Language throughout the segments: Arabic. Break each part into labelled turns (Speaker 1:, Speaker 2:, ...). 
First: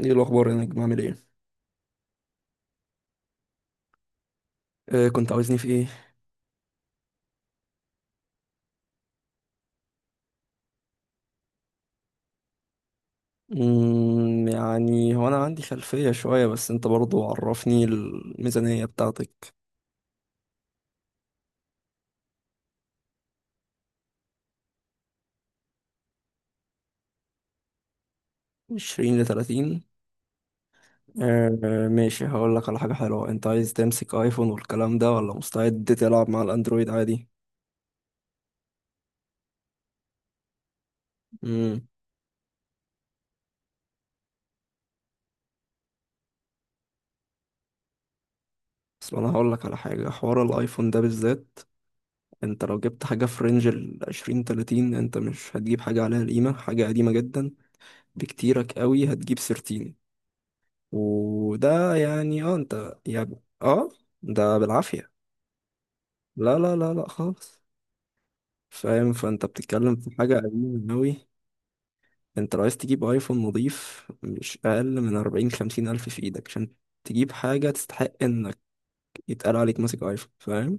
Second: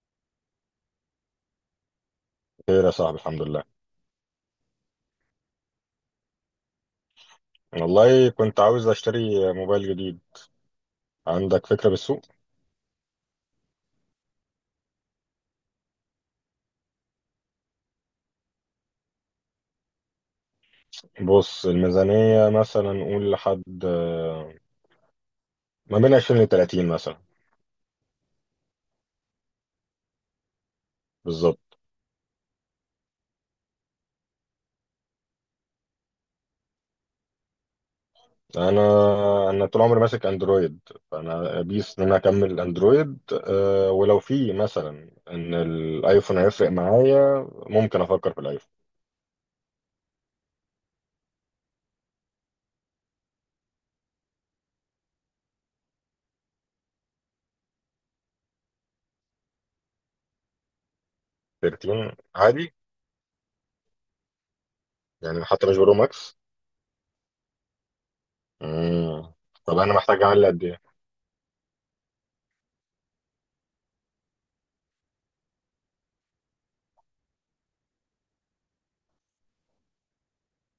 Speaker 1: ايه الاخبار يا نجم؟ عامل ايه؟
Speaker 2: خير يا صاحبي، الحمد لله.
Speaker 1: آه، كنت عاوزني في ايه؟
Speaker 2: والله كنت عاوز اشتري موبايل جديد. عندك فكرة بالسوق؟
Speaker 1: يعني هو انا عندي خلفية شوية، بس انت برضو عرفني الميزانية بتاعتك.
Speaker 2: بص، الميزانية مثلا نقول لحد، ما بين 20 ل 30 مثلا.
Speaker 1: 20 ل 30؟ آه
Speaker 2: بالظبط.
Speaker 1: آه، ماشي، هقول لك على حاجة حلوة. انت عايز تمسك ايفون والكلام ده، ولا مستعد تلعب مع الاندرويد عادي؟
Speaker 2: انا انا طول عمري ماسك اندرويد. فانا
Speaker 1: امم.
Speaker 2: بيس ان انا اكمل اندرويد. ولو في مثلا ان الايفون هيفرق معايا ممكن افكر في الايفون
Speaker 1: بس انا هقول لك على حاجة، حوار الايفون ده بالذات، انت لو جبت حاجة في رينج ال 20 30 انت مش هتجيب حاجة عليها قيمة، حاجة قديمة جدا. بكتيرك قوي هتجيب 13، وده
Speaker 2: 13
Speaker 1: يعني
Speaker 2: عادي.
Speaker 1: انت يعني اه ده بالعافية.
Speaker 2: يعني حتى مش برو ماكس.
Speaker 1: لا لا لا لا، خالص. فاهم؟
Speaker 2: مم.
Speaker 1: فانت
Speaker 2: طب انا
Speaker 1: بتتكلم في
Speaker 2: محتاج
Speaker 1: حاجة
Speaker 2: اعلي قد ايه؟
Speaker 1: قديمة أوي. انت لو عايز تجيب ايفون نضيف، مش أقل من أربعين خمسين ألف في ايدك، عشان تجيب حاجة تستحق انك يتقال عليك ماسك ايفون، فاهم؟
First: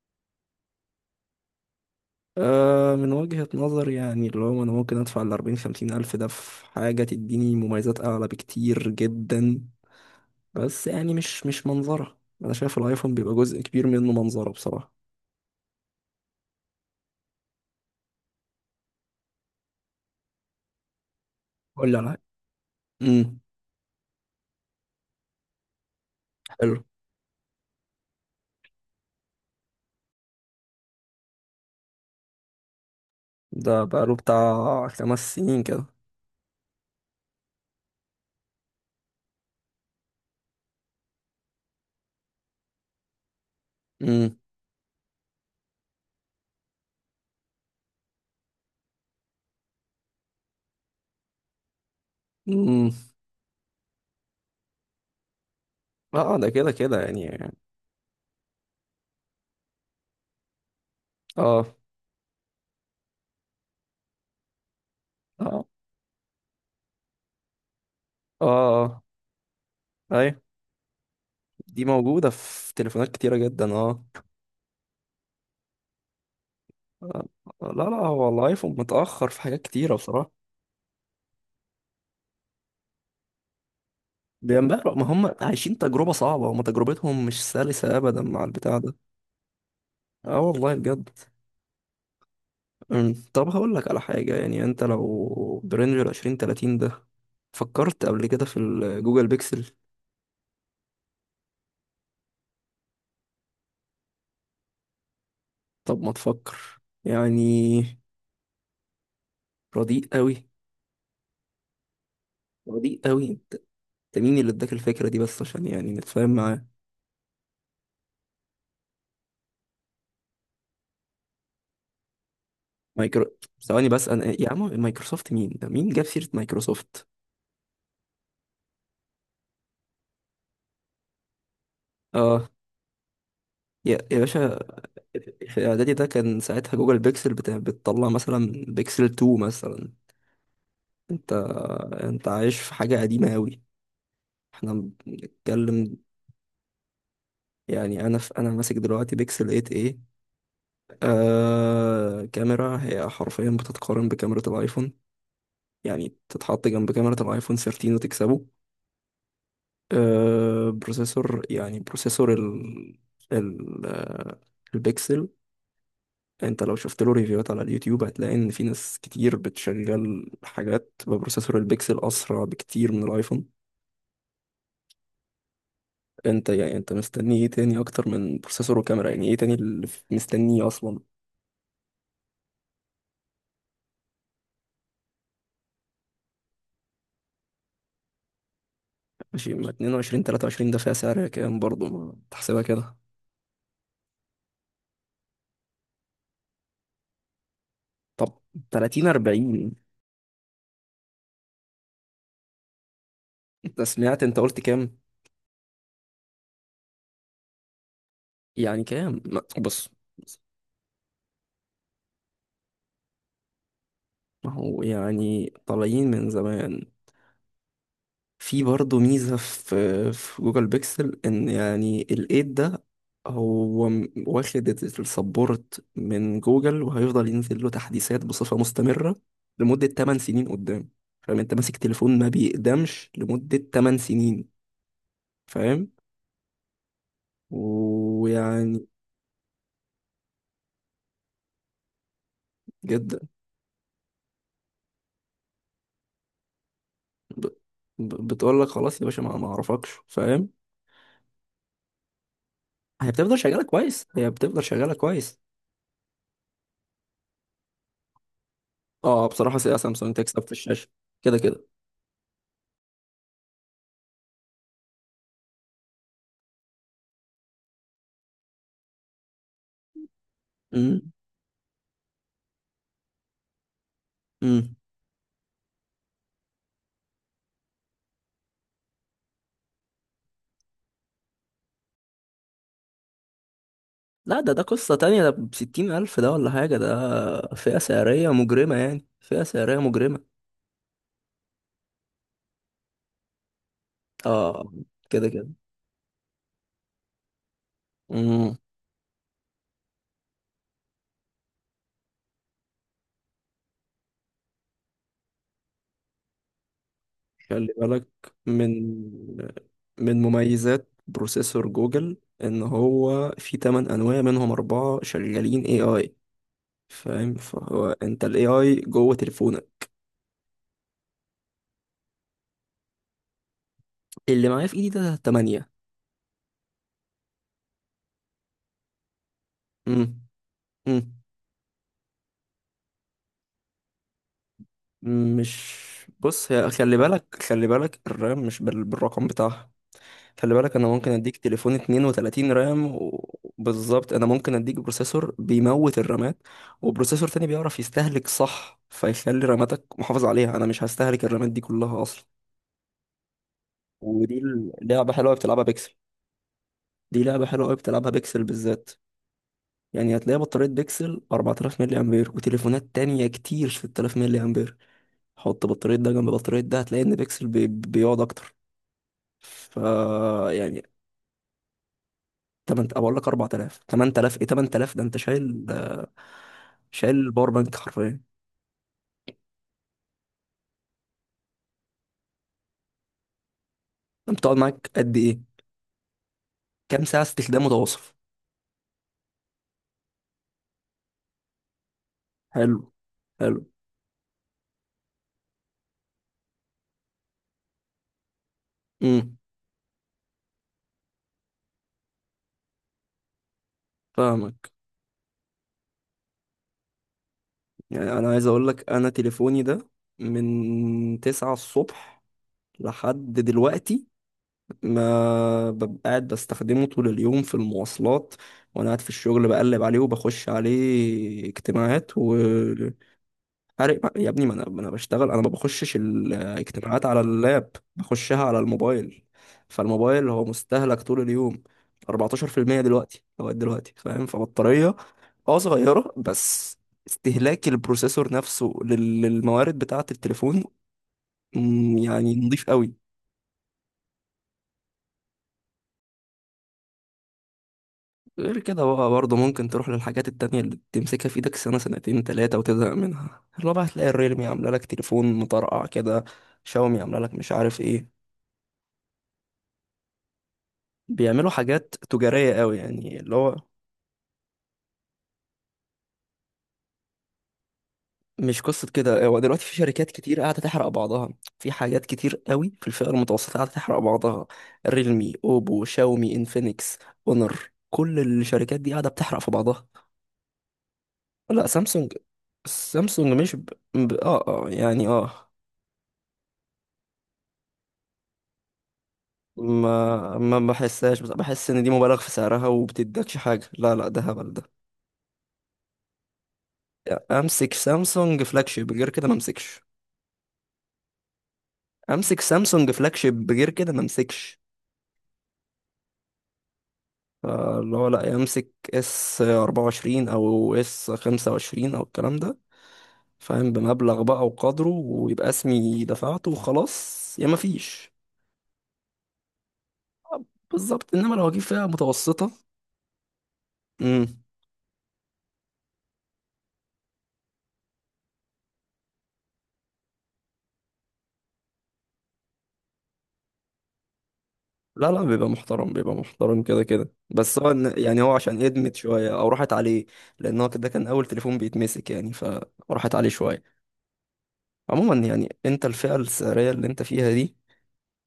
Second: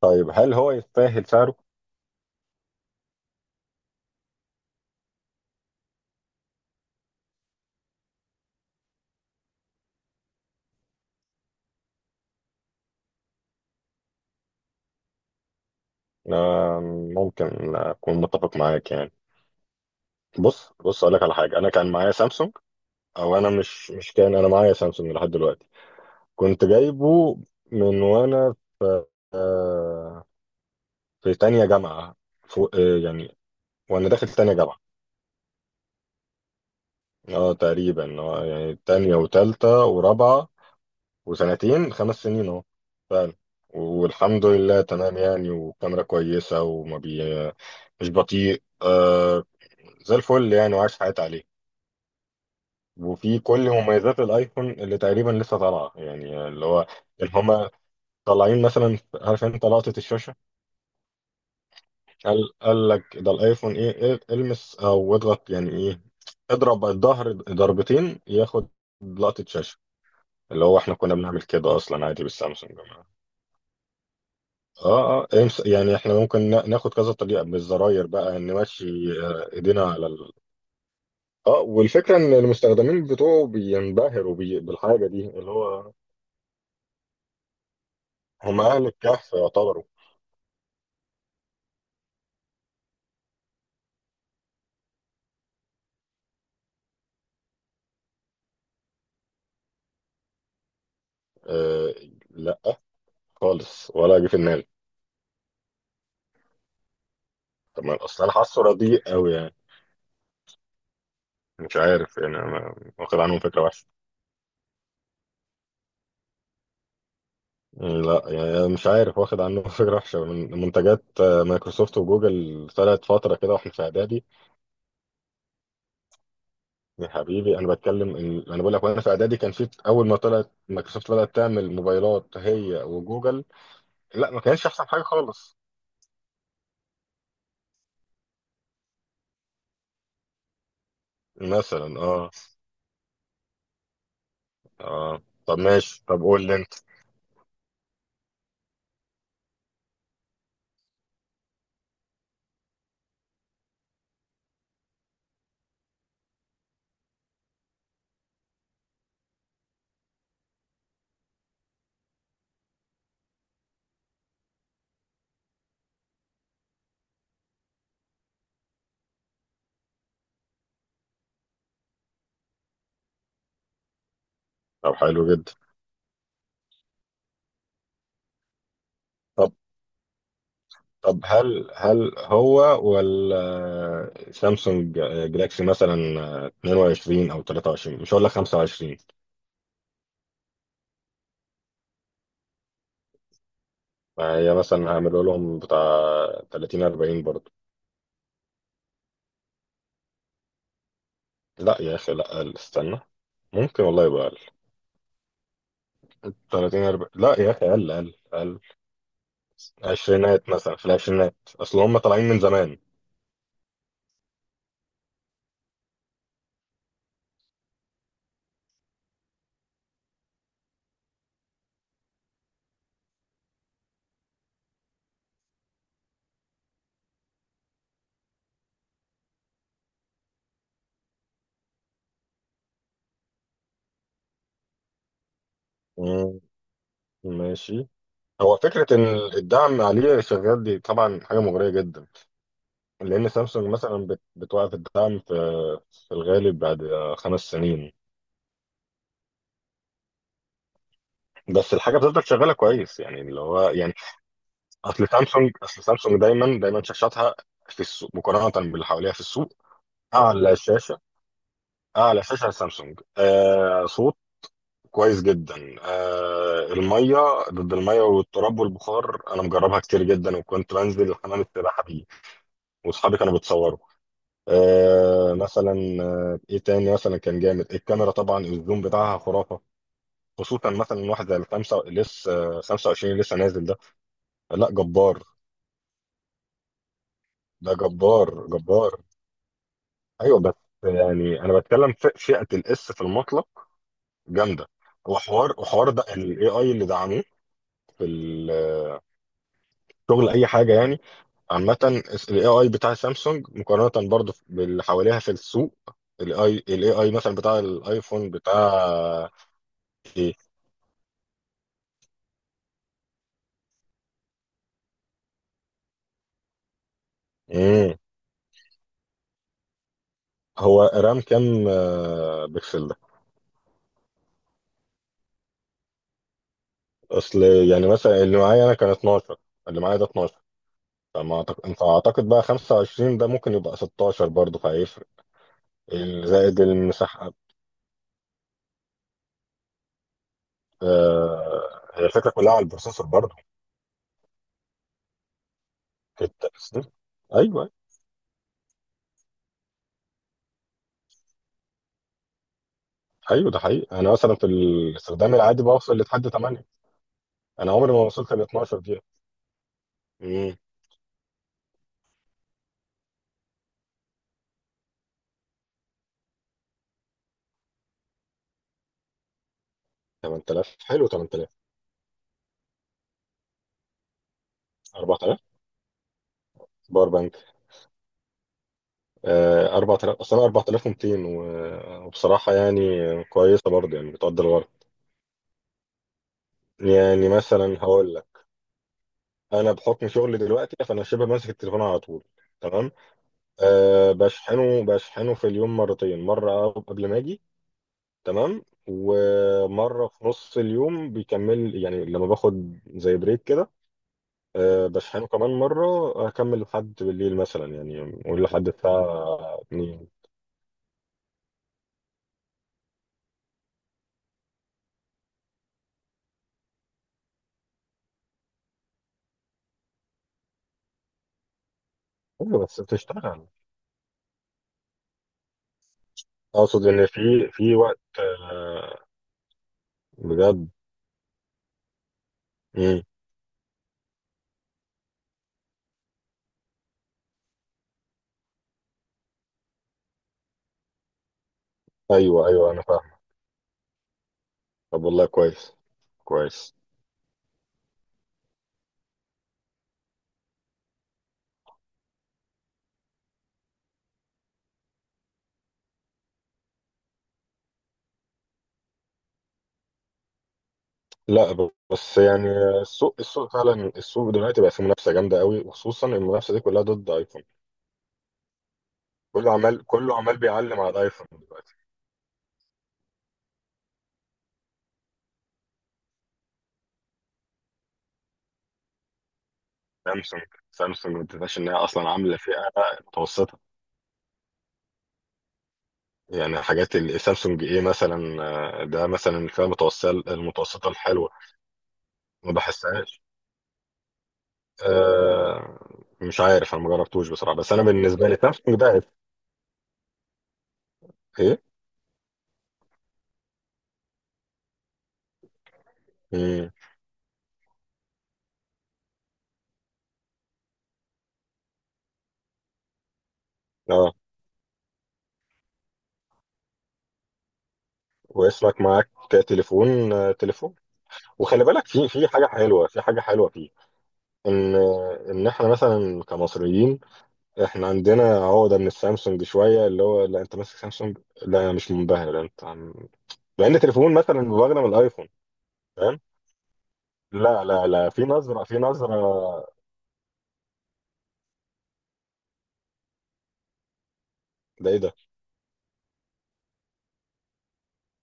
Speaker 2: طيب، هل هو يستاهل سعره؟
Speaker 1: آه، من وجهة نظر، يعني اللي هو انا ممكن ادفع الأربعين خمسين ألف ده في حاجة تديني مميزات أعلى بكتير جدا، بس يعني مش منظرة. انا شايف الايفون بيبقى جزء كبير منه منظرة بصراحة.
Speaker 2: آه، ممكن اكون متفق معاك يعني. بص بص، اقول لك على حاجه. انا
Speaker 1: قول
Speaker 2: كان
Speaker 1: لي
Speaker 2: معايا
Speaker 1: على،
Speaker 2: سامسونج او
Speaker 1: امم،
Speaker 2: انا، مش كان. انا معايا سامسونج لحد دلوقتي. كنت
Speaker 1: حلو.
Speaker 2: جايبه من وانا، آه، في تانية جامعه فوق، يعني.
Speaker 1: ده
Speaker 2: وانا
Speaker 1: بقاله
Speaker 2: داخل تانية جامعه.
Speaker 1: بتاع خمس سنين كده.
Speaker 2: اه تقريبا يعني تانية وتالتة ورابعه. وسنتين 5 سنين اهو فعلا.
Speaker 1: امم.
Speaker 2: والحمد لله تمام، يعني وكاميرا كويسه وما بي. مش بطيء، زي الفل يعني وعايش حياتي عليه.
Speaker 1: امم.
Speaker 2: وفي كل مميزات الايفون اللي تقريبا لسه طالعه،
Speaker 1: اه
Speaker 2: يعني
Speaker 1: ده
Speaker 2: اللي
Speaker 1: كده
Speaker 2: هو
Speaker 1: كده
Speaker 2: اللي
Speaker 1: يعني.
Speaker 2: هما طالعين مثلا. عارف انت لقطه الشاشه؟
Speaker 1: اه
Speaker 2: قال لك ده الايفون ايه. المس او اضغط،
Speaker 1: اه.
Speaker 2: يعني ايه. اضرب الظهر ضربتين،
Speaker 1: اه
Speaker 2: ياخد
Speaker 1: اه.
Speaker 2: لقطه شاشه.
Speaker 1: ايوه،
Speaker 2: اللي هو احنا كنا بنعمل كده
Speaker 1: دي
Speaker 2: اصلا عادي
Speaker 1: موجودة
Speaker 2: بالسامسونج
Speaker 1: في
Speaker 2: يا جماعه.
Speaker 1: تليفونات كتيرة جدا اه
Speaker 2: اه اه، امس يعني احنا ممكن ناخد كذا
Speaker 1: آه،
Speaker 2: طريقه
Speaker 1: لا لا،
Speaker 2: بالزراير
Speaker 1: هو
Speaker 2: بقى
Speaker 1: الايفون
Speaker 2: نمشي.
Speaker 1: متأخر في حاجات
Speaker 2: ايدينا
Speaker 1: كتيرة
Speaker 2: على
Speaker 1: بصراحة.
Speaker 2: ال... اه والفكره ان المستخدمين بتوعه بينبهروا
Speaker 1: بينبهروا؟ ما
Speaker 2: بالحاجه دي
Speaker 1: هم
Speaker 2: اللي
Speaker 1: عايشين
Speaker 2: هو.
Speaker 1: تجربة صعبة، هم تجربتهم مش سلسة أبدا مع
Speaker 2: هم
Speaker 1: البتاع
Speaker 2: اهل
Speaker 1: ده.
Speaker 2: الكهف يعتبروا.
Speaker 1: اه والله بجد. طب هقول لك على حاجة، يعني انت لو برينج العشرين تلاتين ده، فكرت قبل كده في الجوجل بيكسل؟
Speaker 2: أه، لا، خالص. ولا جه في دماغي.
Speaker 1: طب ما تفكر يعني.
Speaker 2: طب، ما اصل انا حاسه رديء قوي يعني.
Speaker 1: رديء قوي؟
Speaker 2: مش عارف يعني، انا
Speaker 1: رديء
Speaker 2: واخد
Speaker 1: قوي
Speaker 2: عنهم
Speaker 1: انت؟
Speaker 2: فكره وحشه.
Speaker 1: انت مين اللي اداك الفكره دي بس، عشان يعني نتفاهم معاه.
Speaker 2: لا يعني، مش عارف، واخد عنه فكره وحشه من منتجات مايكروسوفت وجوجل. طلعت
Speaker 1: مايكرو،
Speaker 2: فتره كده واحنا في
Speaker 1: ثواني بس،
Speaker 2: اعدادي.
Speaker 1: انا يا عم مايكروسوفت مين ده؟ مين جاب سيره مايكروسوفت؟
Speaker 2: يا حبيبي، انا بتكلم إن انا بقول لك وانا في اعدادي، كان في اول ما طلعت مايكروسوفت بدات تعمل موبايلات
Speaker 1: اه.
Speaker 2: هي وجوجل.
Speaker 1: يا
Speaker 2: لا، ما
Speaker 1: باشا،
Speaker 2: كانش احسن حاجه خالص.
Speaker 1: في اعدادي ده كان ساعتها جوجل بيكسل بتطلع مثلا بيكسل 2 مثلا. انت،
Speaker 2: مثلا،
Speaker 1: انت
Speaker 2: اه.
Speaker 1: عايش في حاجه قديمه قوي، احنا
Speaker 2: اه، طب
Speaker 1: بنتكلم.
Speaker 2: ماشي. طب قول لي انت.
Speaker 1: يعني انا انا ماسك دلوقتي بيكسل 8 ايه. كاميرا هي حرفيا بتتقارن بكاميرا الايفون، يعني تتحط جنب كاميرا الايفون 13 وتكسبه. بروسيسور، يعني بروسيسور ال البيكسل. انت لو شفت له ريفيوهات على اليوتيوب هتلاقي ان في ناس كتير بتشغل حاجات ببروسيسور البيكسل اسرع بكتير من الايفون.
Speaker 2: طب حلو جدا.
Speaker 1: انت يعني انت مستني ايه تاني اكتر من بروسيسور وكاميرا؟ يعني ايه
Speaker 2: طب
Speaker 1: تاني اللي مستنيه اصلا؟
Speaker 2: طب هل هو ولا سامسونج جلاكسي مثلا؟ 22 او 23، مش هقول لك 25.
Speaker 1: ماشي، ما 22 23 ده فيها سعر كام برضه؟ ما تحسبها كده.
Speaker 2: ما هي مثلا هعمله لهم بتاع 30 40 برضه.
Speaker 1: طب 30 40؟
Speaker 2: لا يا اخي، لا اقل، استنى.
Speaker 1: انت
Speaker 2: ممكن والله
Speaker 1: سمعت؟
Speaker 2: يبقى
Speaker 1: انت
Speaker 2: اقل.
Speaker 1: قلت كام؟
Speaker 2: 30 40؟ لا يا اخي، اقل اقل اقل.
Speaker 1: يعني كام، بص بص،
Speaker 2: عشرينات مثلا، في العشرينات، اصل هم طالعين من زمان.
Speaker 1: ما هو يعني طالعين من زمان. في برضه ميزة في جوجل بيكسل، ان يعني الايد ده، هو واخد السبورت من جوجل وهيفضل ينزل له تحديثات بصفة مستمرة لمدة 8 سنين قدام. فاهم؟ انت ماسك تليفون ما بيقدمش لمدة 8 سنين، فاهم؟
Speaker 2: مم، ماشي. هو
Speaker 1: ويعني
Speaker 2: فكرة إن الدعم عليه شغال، دي طبعا حاجة مغرية جدا.
Speaker 1: جدا.
Speaker 2: لأن سامسونج مثلا بتوقف الدعم في الغالب بعد خمس
Speaker 1: ب...
Speaker 2: سنين
Speaker 1: بتقول لك خلاص يا باشا، ما اعرفكش، فاهم؟
Speaker 2: بس الحاجة بتفضل شغالة كويس
Speaker 1: هي
Speaker 2: يعني،
Speaker 1: بتفضل
Speaker 2: اللي هو
Speaker 1: شغالة
Speaker 2: يعني.
Speaker 1: كويس، هي بتفضل شغالة
Speaker 2: أصل
Speaker 1: كويس.
Speaker 2: سامسونج أصل سامسونج دايما دايما، شاشاتها في السوق مقارنة باللي حواليها في
Speaker 1: اه،
Speaker 2: السوق.
Speaker 1: بصراحة سيئة، سامسونج تكسب في
Speaker 2: أعلى
Speaker 1: الشاشة
Speaker 2: شاشة،
Speaker 1: كده كده.
Speaker 2: أعلى شاشة سامسونج. صوت كويس جدا. المية، ضد المية والتراب والبخار. أنا مجربها كتير جدا، وكنت
Speaker 1: امم.
Speaker 2: بنزل حمام السباحة بيه. وأصحابي كانوا بيتصوروا.
Speaker 1: امم.
Speaker 2: مثلا. ايه تاني مثلا، كان جامد. الكاميرا طبعا الزوم بتاعها خرافه. خصوصا مثلا واحد زي الخمسه لسه، 25 اللي لسه نازل ده.
Speaker 1: لا، ده
Speaker 2: لا،
Speaker 1: قصة تانية،
Speaker 2: جبار.
Speaker 1: ده بستين ألف ده ولا حاجة، ده
Speaker 2: ده
Speaker 1: فئة سعرية
Speaker 2: جبار
Speaker 1: مجرمة،
Speaker 2: جبار.
Speaker 1: يعني فئة سعرية مجرمة.
Speaker 2: ايوه بس، يعني انا بتكلم في فئه الاس في المطلق. جامده.
Speaker 1: اه، كده كده.
Speaker 2: وحوار ده الاي اي اللي دعموه في
Speaker 1: امم.
Speaker 2: شغل اي حاجه يعني. عامه. الاي اي بتاع سامسونج مقارنه برضه باللي حواليها في السوق. الاي اي مثلا بتاع
Speaker 1: خلي بالك،
Speaker 2: الايفون،
Speaker 1: من
Speaker 2: بتاع
Speaker 1: من مميزات بروسيسور جوجل، ان هو في 8 انواع منهم اربعة شغالين اي اي، فاهم؟ فهو
Speaker 2: ايه.
Speaker 1: انت الاي اي جوه تليفونك.
Speaker 2: هو رام كام، بكسل ده؟
Speaker 1: اللي معايا في ايدي ده 8.
Speaker 2: اصل يعني مثلا اللي معايا انا كان 12، اللي معايا ده 12.
Speaker 1: امم.
Speaker 2: فاعتقد بقى 25 ده ممكن يبقى 16 برضه، فهيفرق
Speaker 1: مش، بص،
Speaker 2: زائد
Speaker 1: هي خلي
Speaker 2: المساحه.
Speaker 1: بالك، خلي بالك الرام مش بالرقم بتاعها. خلي بالك، انا ممكن اديك تليفون
Speaker 2: هي الفكره
Speaker 1: 32
Speaker 2: كلها على
Speaker 1: رام
Speaker 2: البروسيسور برضه
Speaker 1: بالظبط، انا ممكن اديك بروسيسور بيموت
Speaker 2: في
Speaker 1: الرامات،
Speaker 2: التأثير.
Speaker 1: وبروسيسور تاني
Speaker 2: ايوه
Speaker 1: بيعرف يستهلك صح فيخلي راماتك محافظ عليها، انا مش هستهلك الرامات دي كلها اصلا.
Speaker 2: ايوه، ده حقيقي. انا
Speaker 1: ودي
Speaker 2: مثلا في
Speaker 1: لعبة حلوة أوي
Speaker 2: الاستخدام
Speaker 1: بتلعبها
Speaker 2: العادي
Speaker 1: بيكسل،
Speaker 2: بوصل لحد 8.
Speaker 1: دي لعبة حلوة أوي
Speaker 2: انا عمري ما
Speaker 1: بتلعبها
Speaker 2: وصلت
Speaker 1: بيكسل
Speaker 2: ل 12
Speaker 1: بالذات.
Speaker 2: دي.
Speaker 1: يعني هتلاقي
Speaker 2: امم
Speaker 1: بطارية بيكسل 4000 ملي أمبير، وتليفونات تانية كتير 6000 ملي أمبير. حط بطارية ده جنب بطارية ده هتلاقي إن بيكسل بيقعد أكتر. ف،
Speaker 2: 8000،
Speaker 1: يعني
Speaker 2: حلو 8000.
Speaker 1: 8، اقول لك 4000، 8000 ايه؟ 8000 ده انت
Speaker 2: 4000. ب
Speaker 1: شايل الباور بانك حرفيا.
Speaker 2: 4000 أصلا، 4200. وبصراحة يعني كويسة برضه، يعني
Speaker 1: انت
Speaker 2: بتقدر
Speaker 1: بتقعد
Speaker 2: الغرض.
Speaker 1: معاك قد ايه؟ كام ساعه
Speaker 2: يعني
Speaker 1: استخدام
Speaker 2: مثلا
Speaker 1: متواصل؟
Speaker 2: هقول لك. أنا بحكم شغلي دلوقتي فأنا شبه ماسك التليفون على طول.
Speaker 1: حلو.
Speaker 2: تمام.
Speaker 1: حلو.
Speaker 2: أه، بشحنه في اليوم مرتين، مرة قبل ما أجي. تمام.
Speaker 1: امم.
Speaker 2: ومرة في نص اليوم بيكمل، يعني لما باخد زي بريك كده.
Speaker 1: فاهمك.
Speaker 2: أه، بشحنه كمان مرة. أكمل لحد بالليل مثلا،
Speaker 1: يعني
Speaker 2: يعني
Speaker 1: انا عايز
Speaker 2: قول
Speaker 1: اقول
Speaker 2: لحد
Speaker 1: لك، انا
Speaker 2: الساعة
Speaker 1: تليفوني ده
Speaker 2: 2.
Speaker 1: من 9 الصبح لحد دلوقتي ما ببقى قاعد بستخدمه طول اليوم، في المواصلات وانا قاعد في الشغل بقلب عليه وبخش عليه اجتماعات و،
Speaker 2: أيوة، بس بتشتغل.
Speaker 1: عارف يا ابني، ما انا بشتغل، انا ما بخشش
Speaker 2: اقصد
Speaker 1: الاجتماعات
Speaker 2: ان
Speaker 1: على
Speaker 2: في
Speaker 1: اللاب،
Speaker 2: في وقت،
Speaker 1: بخشها على الموبايل، فالموبايل هو
Speaker 2: بجد.
Speaker 1: مستهلك طول اليوم. 14%
Speaker 2: مم.
Speaker 1: دلوقتي لغايه دلوقتي، فاهم؟ فبطاريه اه صغيره، بس استهلاك البروسيسور نفسه للموارد بتاعه التليفون، يعني
Speaker 2: ايوه
Speaker 1: نضيف
Speaker 2: ايوه، انا
Speaker 1: قوي.
Speaker 2: فاهم. طب والله، كويس كويس.
Speaker 1: غير كده بقى برضه ممكن تروح للحاجات التانية اللي تمسكها في ايدك سنة سنتين تلاتة وتزهق منها، اللي هو بقى هتلاقي الريلمي عاملة لك تليفون مطرقع كده، شاومي عاملة لك مش عارف ايه، بيعملوا
Speaker 2: لا،
Speaker 1: حاجات
Speaker 2: بس يعني.
Speaker 1: تجارية قوي، يعني
Speaker 2: السوق
Speaker 1: اللي هو،
Speaker 2: السوق فعلا، السوق دلوقتي بقى فيه منافسه جامده قوي. وخصوصا المنافسه دي كلها ضد ايفون.
Speaker 1: مش قصة كده، هو
Speaker 2: كله
Speaker 1: دلوقتي في
Speaker 2: عمال
Speaker 1: شركات
Speaker 2: كله
Speaker 1: كتير
Speaker 2: عمال
Speaker 1: قاعدة
Speaker 2: بيعلم
Speaker 1: تحرق
Speaker 2: على
Speaker 1: بعضها.
Speaker 2: الايفون
Speaker 1: في
Speaker 2: دلوقتي.
Speaker 1: حاجات كتير قوي في الفئة المتوسطة قاعدة تحرق بعضها، ريلمي، اوبو، شاومي، انفينكس، اونر، كل الشركات دي قاعدة بتحرق في بعضها.
Speaker 2: سامسونج سامسونج، ما تنساش
Speaker 1: لا
Speaker 2: ان هي
Speaker 1: سامسونج،
Speaker 2: اصلا عامله فئه
Speaker 1: سامسونج مش
Speaker 2: متوسطه.
Speaker 1: ب... ب... اه اه يعني اه
Speaker 2: يعني حاجات سامسونج، ايه مثلا؟ ده مثلا الفئه المتوسطه
Speaker 1: ما ما
Speaker 2: المتوسطه
Speaker 1: بحسهاش بس
Speaker 2: الحلوه.
Speaker 1: بحس ان دي مبالغ في
Speaker 2: ما
Speaker 1: سعرها
Speaker 2: بحسهاش.
Speaker 1: وبتدكش حاجة، لا لا ده هبل ده.
Speaker 2: آه، مش عارف، انا ما
Speaker 1: يعني
Speaker 2: جربتوش بصراحه،
Speaker 1: امسك
Speaker 2: بس انا بالنسبه لي
Speaker 1: سامسونج فلاج
Speaker 2: سامسونج
Speaker 1: شيب
Speaker 2: ده
Speaker 1: غير كده ما امسكش،
Speaker 2: ايه.
Speaker 1: امسك سامسونج فلاج شيب غير كده ما امسكش،
Speaker 2: امم.
Speaker 1: اللي هو لا يمسك اس 24 او اس 25 او الكلام ده، فاهم؟
Speaker 2: اه.
Speaker 1: بمبلغ بقى وقدره ويبقى اسمي دفعته وخلاص، يا ما فيش.
Speaker 2: ويسرق معاك تليفون، تليفون.
Speaker 1: بالظبط، انما لو هجيب
Speaker 2: وخلي
Speaker 1: فئة
Speaker 2: بالك، في حاجه
Speaker 1: متوسطة.
Speaker 2: حلوه، في حاجه حلوه فيه.
Speaker 1: امم.
Speaker 2: ان ان احنا مثلا كمصريين. احنا عندنا عقده من السامسونج شويه، اللي هو لا، انت ماسك سامسونج. لا انا مش منبهر، لا، انت عم... لان تليفون مثلا مبهر من
Speaker 1: لا لا
Speaker 2: الايفون.
Speaker 1: بيبقى محترم، بيبقى
Speaker 2: فاهم.
Speaker 1: محترم كده كده، بس
Speaker 2: لا
Speaker 1: هو
Speaker 2: لا لا،
Speaker 1: يعني
Speaker 2: في
Speaker 1: هو عشان
Speaker 2: نظره في
Speaker 1: ادمت
Speaker 2: نظره.
Speaker 1: شوية او راحت عليه، لان هو كده كان اول تليفون بيتمسك يعني، فراحت عليه شوية.
Speaker 2: ده ايه ده؟
Speaker 1: عموما، يعني انت الفئة السعرية اللي انت فيها دي،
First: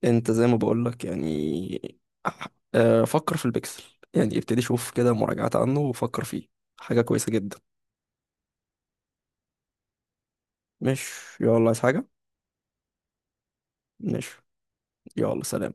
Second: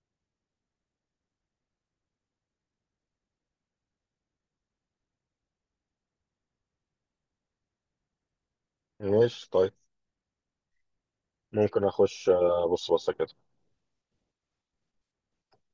Speaker 1: انت زي ما بقولك يعني، أح- فكر في البكسل، يعني ابتدي شوف كده مراجعات عنه وفكر فيه، حاجة كويسة جدا.
Speaker 2: ماشي، طيب.
Speaker 1: مش، يلا عايز
Speaker 2: ممكن
Speaker 1: حاجة؟
Speaker 2: اخش، ابص بصه كده.
Speaker 1: مش، يلا سلام.